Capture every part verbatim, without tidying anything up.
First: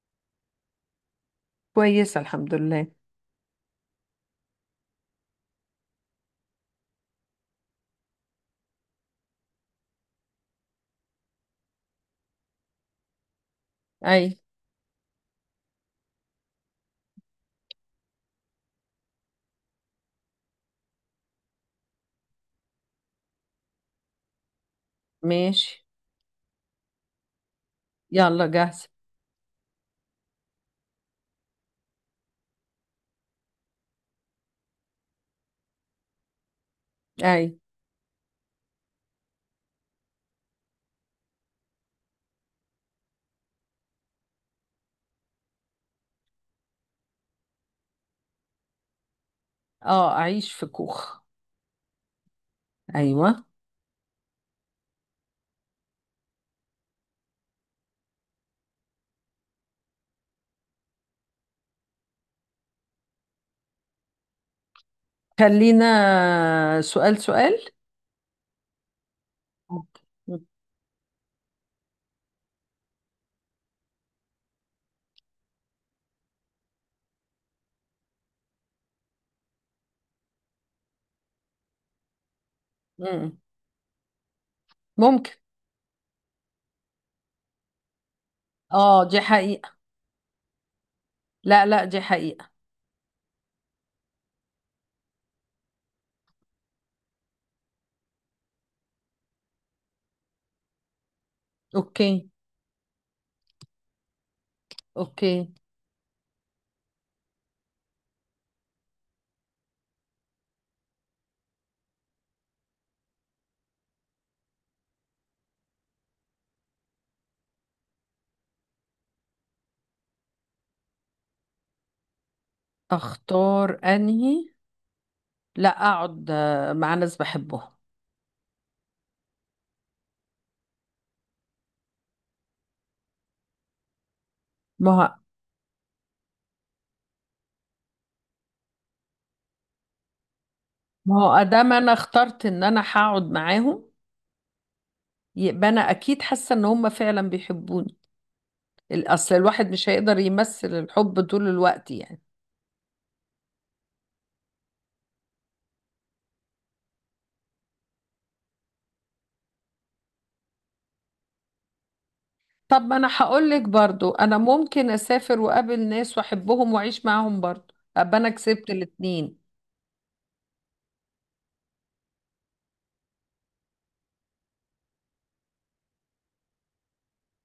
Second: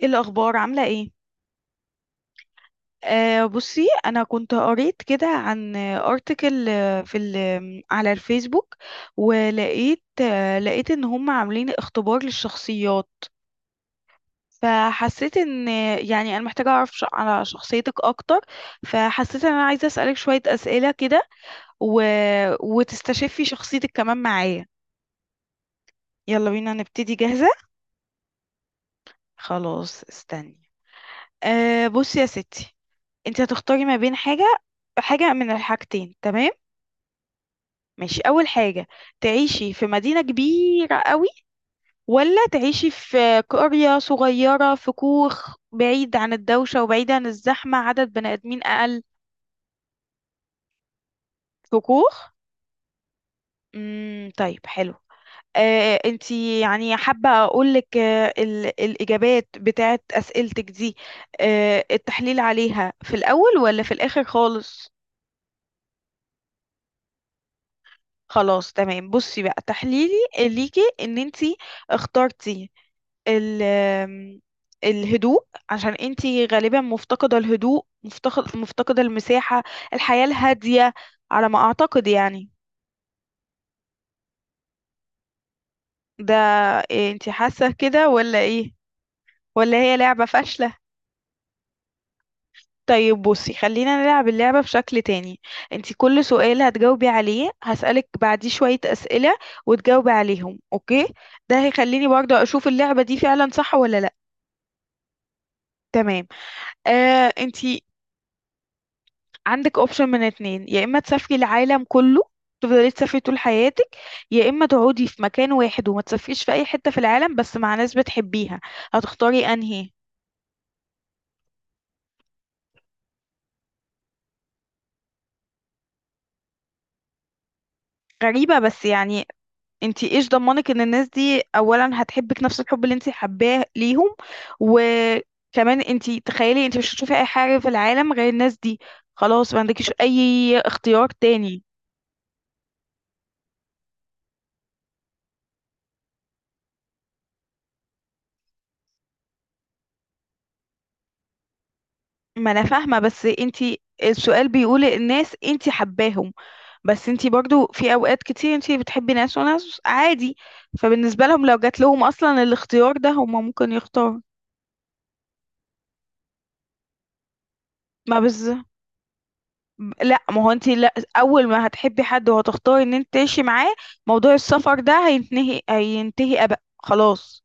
ايه الاخبار، عامله ايه؟ كويسة، الحمد لله. آه بصي، انا كنت قريت كده عن ارتكل في ال- على الفيسبوك، ولقيت آه لقيت ان هم عاملين اختبار للشخصيات. أي. فحسيت ان، يعني انا محتاجه اعرف ش- على شخصيتك اكتر. فحسيت ان انا عايزه اسالك شويه اسئله كده، و... وتستشفي شخصيتك كمان معايا. ماشي. يلا بينا نبتدي، جاهزه؟ يلا، جاهزة. خلاص استني. آه بصي يا ستي، انت هتختاري ما بين حاجه، حاجه من الحاجتين، تمام؟ أي. ماشي، أول حاجة، تعيشي في مدينة كبيرة قوي، ولا تعيشي في قرية صغيرة في كوخ بعيد عن الدوشة وبعيد عن الزحمة، عدد بني آدمين أقل؟ أه، أعيش في كوخ. في كوخ؟ أيوة. امم، طيب، حلو. آه انتي يعني حابة أقولك آه ال- الإجابات بتاعت أسئلتك دي، آه التحليل عليها في الأول ولا في الآخر خالص؟ خلينا سؤال سؤال. خلاص تمام. بصي بقى، ممكن. تحليلي ليكي ان انتي اخترتي ال آم، الهدوء، عشان انتي غالبا مفتقدة الهدوء، مفتقد مفتقدة المساحة، الحياة الهادية، على ما اعتقد يعني. مم. ممكن. ده، إيه، انتي حاسة كده ولا ايه، أه، دي حقيقة. ولا هي لعبة فاشلة؟ لا، لا، دي حقيقة. طيب بصي، خلينا نلعب اللعبة بشكل تاني. انتي كل سؤال هتجاوبي عليه هسألك بعديه شوية أسئلة وتجاوبي عليهم، اوكي؟ ده هيخليني أوكي، برضه اشوف اللعبة دي فعلا صح ولا لا. أوكي. تمام. آه انتي عندك اوبشن من اتنين، يا اما تسافري العالم كله، تفضلي تسافري طول حياتك، يا اما تقعدي في مكان واحد وما تسافريش في اي حتة في العالم بس مع ناس بتحبيها. هتختاري انهي؟ أختار أنهي؟ لا، أقعد آه، مع ناس بحبهم. غريبة بس يعني، انتي ايش ضمنك ان الناس دي اولا هتحبك نفس الحب اللي انتي حباه ليهم؟ ما هو، وكمان انتي تخيلي انتي مش هتشوفي اي حاجة في العالم غير الناس دي، خلاص، ما عندكيش اي اختيار ما هو تاني. أدام أنا اخترت إن أنا هقعد معاهم، يبقى أنا أكيد حاسة إن هم فعلا بيحبوني. الأصل الواحد مش هيقدر يمثل الحب طول الوقت يعني. ما انا فاهمة، بس انتي السؤال بيقول الناس انتي حباهم، بس انتي برضو في اوقات كتير انتي بتحبي ناس وناس عادي، فبالنسبة لهم لو جات لهم اصلا طب ما الاختيار انا ده هم هقول لك ممكن برضو يختاروا. انا ممكن اسافر واقابل ناس واحبهم واعيش معاهم برضو ابقى ما انا بز كسبت الاتنين. لا، ما هو انتي لا اول ما هتحبي حد وهتختاري ان انت تعيشي معاه، موضوع السفر ده هينتهي، هينتهي ابق خلاص.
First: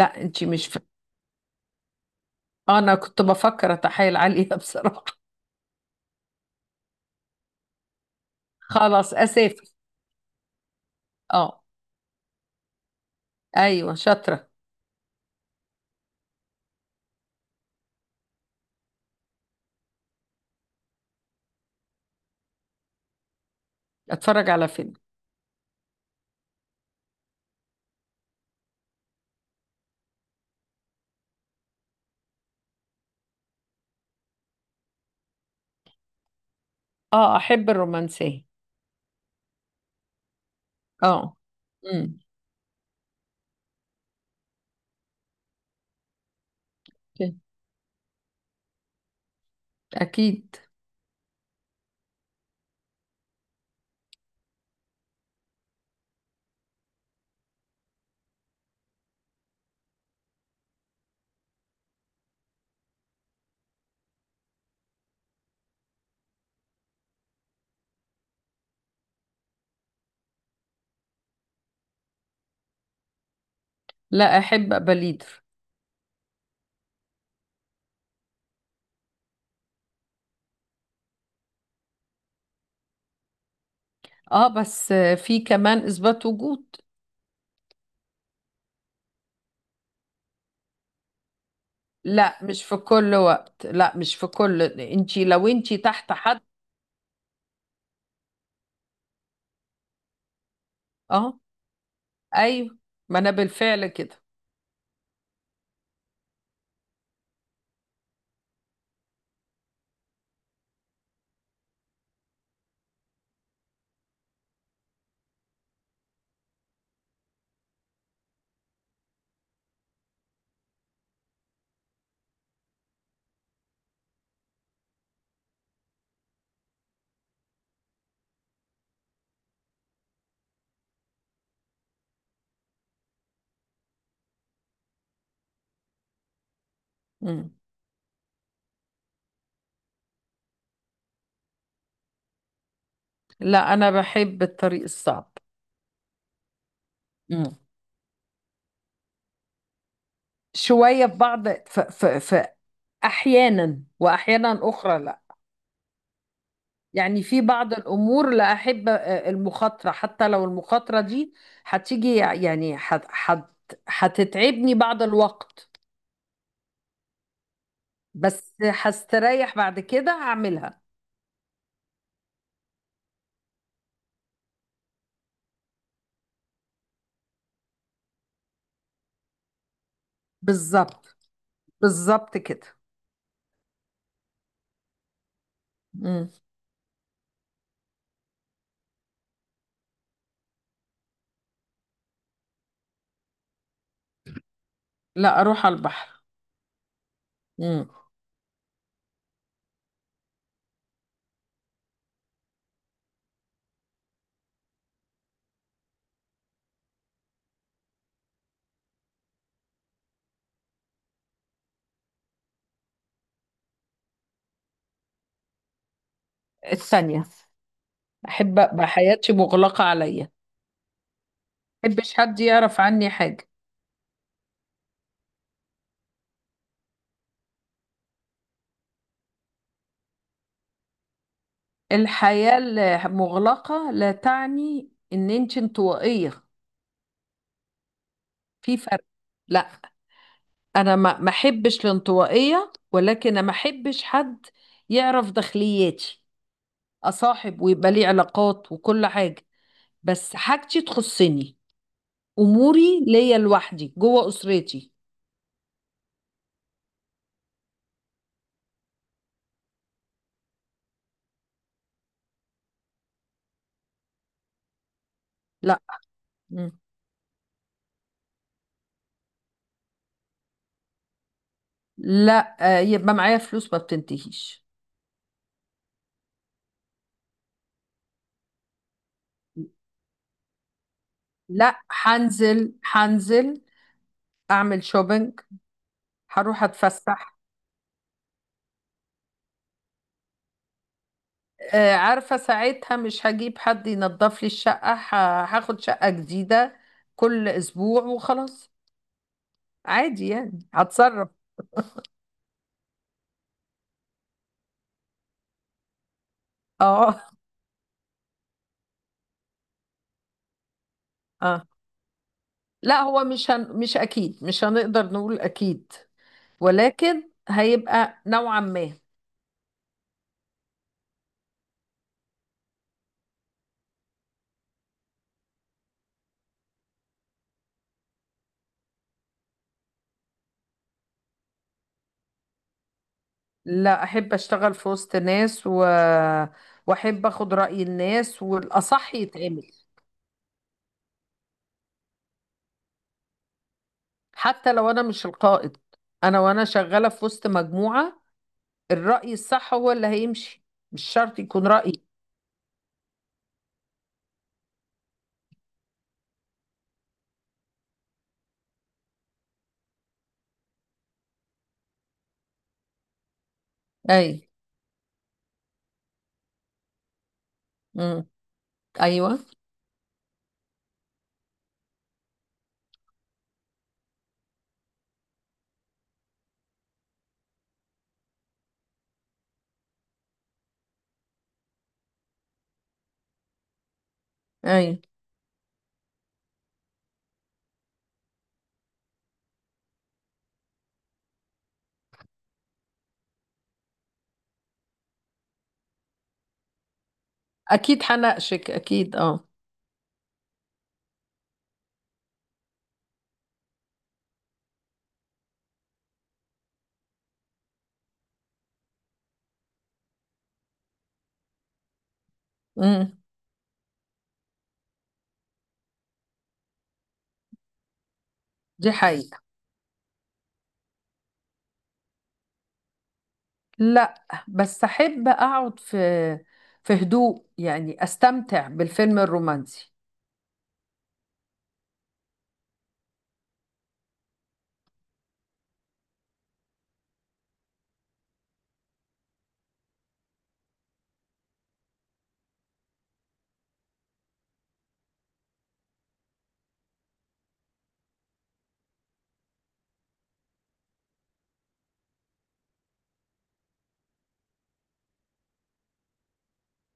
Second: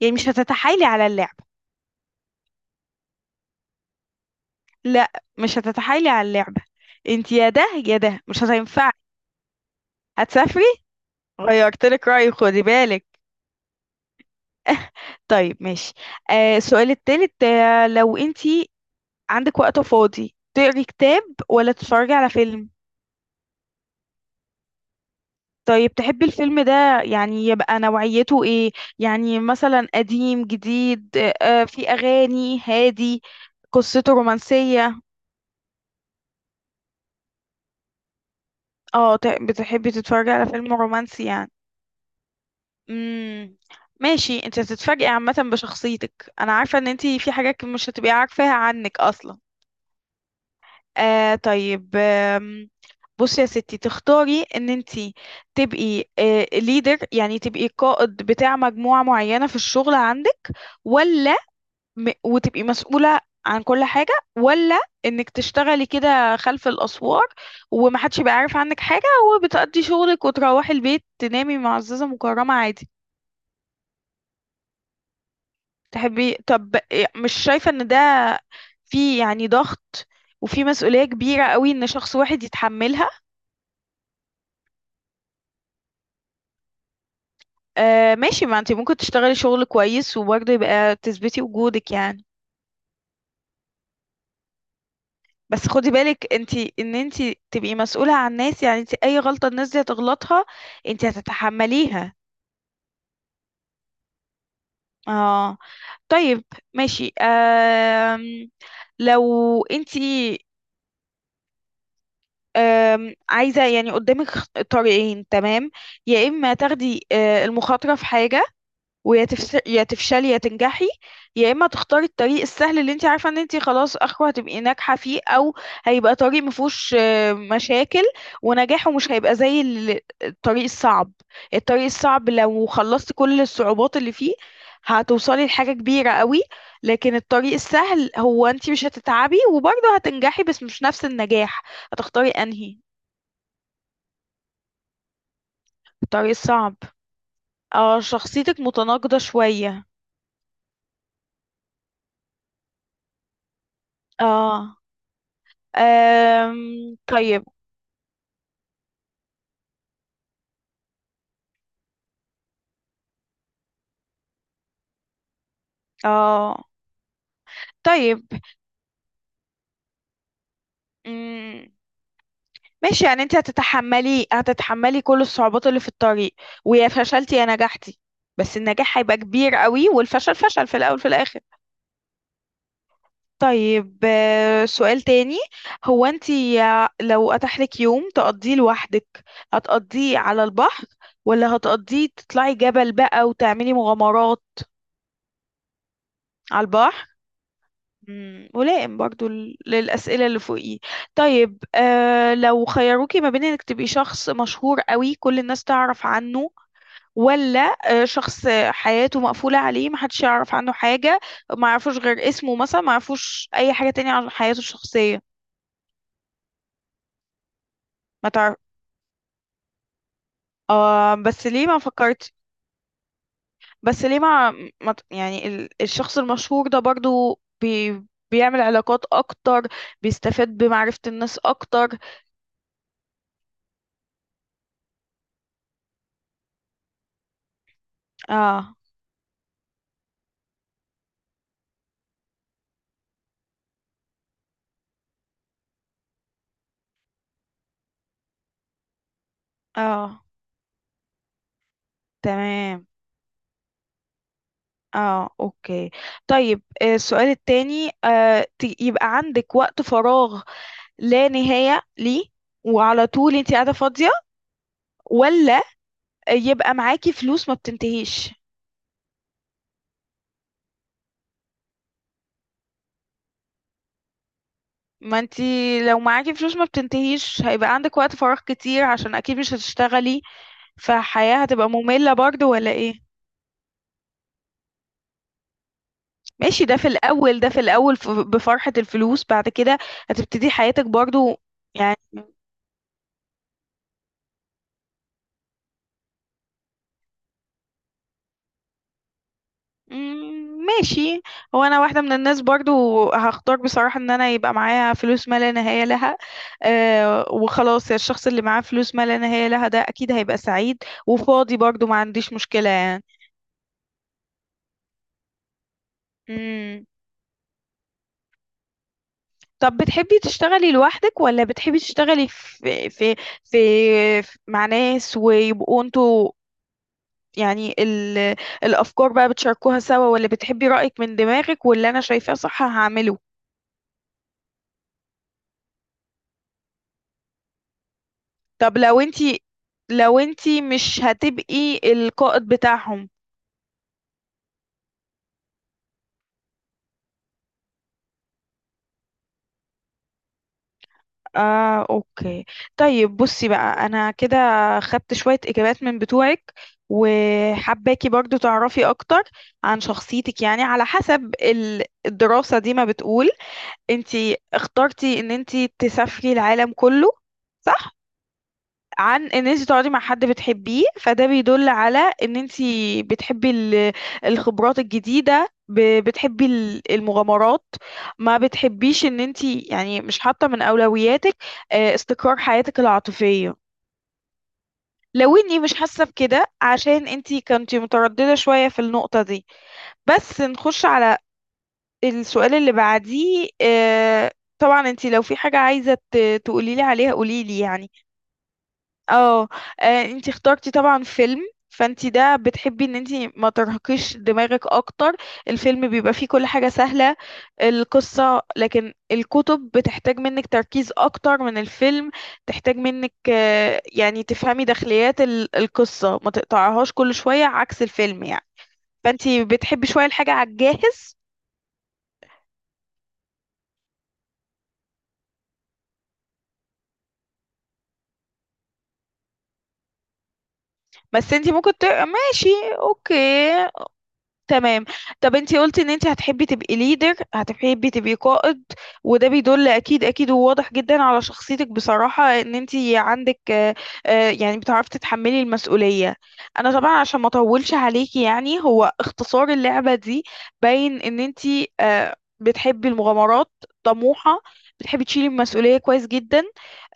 يعني مش انتي مش ف... هتتحايلي على اللعبة. انا كنت بفكر اتحايل عليها بصراحة. لا، مش هتتحايلي على اللعبة. انتي يا ده، يا ده، مش هتنفع. خلاص، اسافر. هتسافري؟ اه. غيرتلك رأيي، خدي بالك. ايوه، شاطرة. طيب ماشي. آه السؤال التالت، آه لو انت عندك وقت فاضي، تقري كتاب ولا تتفرجي على فيلم؟ اتفرج على فيلم. طيب تحبي الفيلم ده يعني يبقى نوعيته ايه؟ يعني مثلا قديم، جديد، آه في اغاني هادي، قصته رومانسية. اه، احب الرومانسية. اه، ت- بتحبي تتفرجي على فيلم رومانسي اه. يعني. امم. امم، ماشي. انت هتتفاجئي عامة بشخصيتك، انا عارفة ان انت في حاجات مش هتبقي عارفاها عنك اصلا. اكيد. آه طيب، آم، بصي يا ستي، تختاري ان انتي تبقي ليدر، يعني تبقي قائد بتاع مجموعة معينة في الشغل عندك، ولا م وتبقي مسؤولة عن كل حاجة، ولا انك تشتغلي كده خلف الأسوار ومحدش يبقى عارف عنك حاجة، وبتقضي شغلك وتروحي البيت تنامي معززة مكرمة عادي؟ لا، احب ابقى ليدر. تحبي، طب إيه، مش شايفة ان ده في يعني ضغط وفي مسؤولية كبيرة قوي ان شخص واحد يتحملها؟ اه، بس في كمان اثبات وجود. آه ماشي، ما انت ممكن تشتغلي شغل كويس وبرضه يبقى تثبتي وجودك يعني. لا، مش في كل وقت، لا، مش في كل انتي، لو بس انتي خدي تحت بالك حد. انت، ان انت تبقي مسؤولة عن الناس، يعني انت اي غلطة الناس دي هتغلطها انت اه. هتتحمليها. ايوه. ما انا بالفعل كده. اه، طيب ماشي. آم لو انت، آم عايزة يعني قدامك خ- طريقين، تمام؟ يا اما تاخدي آه، المخاطرة في حاجة، ويا تفس... يا تفشلي يا تنجحي، يا اما تختاري الطريق السهل اللي انت عارفه ان انت خلاص اخره هتبقي ناجحه فيه، او هيبقى طريق مفهوش آه، مشاكل، ونجاحه مش هيبقى زي ال- الطريق الصعب. الطريق الصعب لو خلصتي كل الصعوبات اللي فيه هتوصلي لحاجه كبيره قوي، لكن مم. الطريق السهل هو انت مش هتتعبي وبرضه هتنجحي بس مش نفس النجاح. هتختاري انهي؟ لا، انا بحب الطريق الصعب. الطريق الصعب. مم. اه، شخصيتك متناقضه شويه. شوية في بعض، ف ف ف أحيانا وأحيانا اه، أخرى لا. أم... يعني في طيب. بعض الأمور لا أحب آه، المخاطرة، حتى لو المخاطرة دي هتيجي يعني هت هت هتتعبني بعض الوقت، اه طيب. بس هستريح بعد كده هعملها. مم. ماشي، يعني انت هتتحملي هتتحملي كل الصعوبات اللي في الطريق، ويا فشلتي يا نجحتي، بس النجاح هيبقى كبير قوي والفشل فشل في الاول في بالظبط، الاخر. بالظبط كده. طيب آه، سؤال تاني، هو انت مم. يا- لو اتاح لك يوم تقضيه لوحدك، هتقضيه على البحر ولا هتقضيه تطلعي جبل بقى وتعملي مغامرات؟ لا، أروح على البحر. على البحر؟ مم. مم، ملائم برضو ل- للأسئلة اللي فوقيه. طيب آه لو خيروكي ما بين انك تبقي شخص مشهور قوي كل الناس تعرف عنه، ولا آه شخص حياته مقفولة عليه محدش يعرف عنه حاجة، ما يعرفوش غير اسمه مثلا، ما يعرفوش أي حاجة تانية عن حياته الشخصية؟ الثانية. ما تعرف. أحب أبقى حياتي مغلقة عليا. آه بس ليه، ما محبش فكرت، حد يعرف عني حاجة. بس ليه ما, ما ت- يعني ال- الشخص المشهور ده برضو بي بيعمل علاقات أكتر، بيستفاد بمعرفة الناس أكتر. الحياة المغلقة لا تعني ان انت انطوائية. اه، في فرق. لا، انا ما ما احبش الانطوائية، ولكن أنا ما احبش حد يعرف داخلياتي. اصاحب ويبقى لي علاقات وكل حاجة، اه، بس حاجتي تخصني. تمام. اموري ليا لوحدي جوه اسرتي. اه، اوكي. طيب آه، السؤال التاني، آه، ت- يبقى عندك وقت فراغ لا نهاية ليه وعلى طول انت قاعدة فاضية، ولا لا. مم. يبقى معاكي فلوس ما بتنتهيش؟ لا، آه، يبقى معايا فلوس ما بتنتهيش. ما انت لو معاكي فلوس ما بتنتهيش هيبقى عندك وقت فراغ كتير عشان اكيد مش هتشتغلي، فحياة هتبقى لا، مملة برضو ولا هنزل، ايه؟ هنزل اعمل شوبينج، هروح ماشي، ده في اتفسح. الاول، ده في الاول ف- بفرحة الفلوس، بعد كده هتبتدي حياتك برضو آه، يعني. عارفة ساعتها مش هجيب حد ينظف لي الشقة، ه- هاخد شقة جديدة كل أسبوع وخلاص. عادي يعني، مم، ماشي. هتصرف. هو انا واحده من الناس برضو هختار بصراحه ان انا يبقى معايا فلوس ما لا نهايه لها. اه. أه، وخلاص الشخص اللي معاه فلوس ما لا نهايه لها ده اكيد هيبقى سعيد وفاضي اه. برضو، ما عنديش مشكله لا، يعني. هو مش هن... مش أكيد، مش هنقدر نقول أكيد، مم. ولكن هيبقى نوعا ما. طب بتحبي تشتغلي لوحدك، ولا بتحبي تشتغلي في في في, في مع ناس ويبقوا انتوا يعني ال الافكار بقى بتشاركوها سوا، ولا بتحبي رايك من دماغك واللي انا شايفاه صح هعمله؟ لا، أحب أشتغل في وسط ناس و... وأحب أخد رأي الناس، طب لو والأصح انتي يتعمل. لو انتي مش هتبقي القائد بتاعهم؟ حتى لو أنا مش القائد، أنا وأنا شغالة في وسط مجموعة، الرأي الصح هو اللي هيمشي، مش شرط يكون اه، رأيي. اوكي. طيب بصي بقى، انا كده خدت شوية اجابات من بتوعك، وحباكي برضو تعرفي اكتر عن شخصيتك يعني على حسب ال- الدراسة دي ما بتقول. اي. انتي اخترتي ان انتي تسافري العالم كله، صح؟ امم. عن ايوه. ان انت تقعدي مع حد بتحبيه، فده بيدل على ان انت بتحبي ال- الخبرات الجديدة، ب- بتحبي ال- المغامرات، ما بتحبيش ان انت، يعني مش حاطة من اولوياتك آه، استقرار حياتك العاطفية. اي. لو اني مش حاسة بكده عشان انتي كنتي مترددة شوية في النقطة دي، بس نخش على السؤال اللي بعديه. آه، طبعا انتي لو في حاجة عايزة تقولي لي عليها قولي لي يعني. اكيد هناقشك، اكيد. اه. اه. آه، انتي اخترتي طبعا فيلم، فانتي ده بتحبي ان انتي ما ترهقيش دماغك اكتر، الفيلم بيبقى فيه كل حاجة سهلة، القصة، لكن الكتب بتحتاج منك تركيز اكتر من الفيلم، تحتاج امم منك آه، يعني تفهمي داخليات ال- القصة، ما تقطعهاش كل شوية عكس الفيلم يعني. دي حقيقة. فانتي بتحبي شوية الحاجة على الجاهز. لا، بس احب اقعد في في هدوء، يعني استمتع بالفيلم الرومانسي. بس انتي ممكن تقرا، ماشي، اوكي، تمام. طب انتي قلتي ان انتي هتحبي تبقي ليدر، هتحبي تبقي قائد، وده بيدل اكيد اكيد وواضح جدا على شخصيتك بصراحة ان انتي عندك آه، آه، يعني بتعرفي تتحملي المسؤولية. انا طبعا عشان ما اطولش عليكي يعني، هو اختصار اللعبة دي، باين ان انتي آه، بتحبي المغامرات، طموحة، بتحبي تشيلي المسؤولية كويس جدا،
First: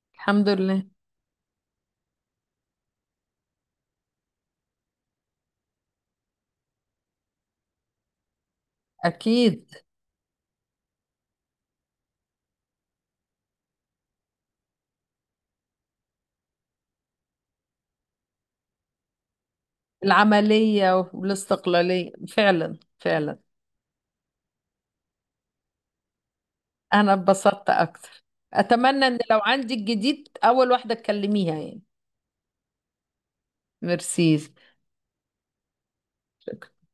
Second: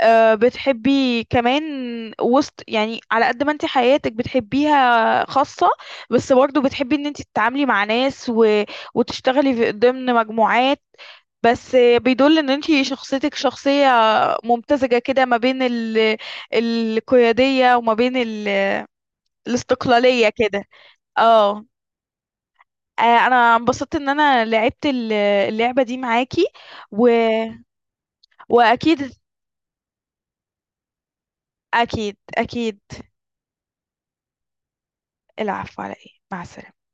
آه، الحمد لله. بتحبي كمان وسط يعني، على قد ما انتي حياتك بتحبيها خاصة، بس برضه بتحبي ان انت تتعاملي مع ناس و... وتشتغلي في اكيد. ضمن مجموعات. بس بيدل ان انت شخصيتك شخصية ممتزجة كده ما بين ال... القيادية، وما بين ال... الاستقلالية كده. العملية اه. والاستقلالية، فعلا آه، فعلا. انا انبسطت ان انا لعبت ال- اللعبة دي معاكي و... انا اتبسطت اكتر. اتمنى واكيد، ان لو عندي الجديد اول واحدة تكلميها يعني. اكيد اكيد. ميرسي. العفو، على ايه، مع شكرا. السلامة.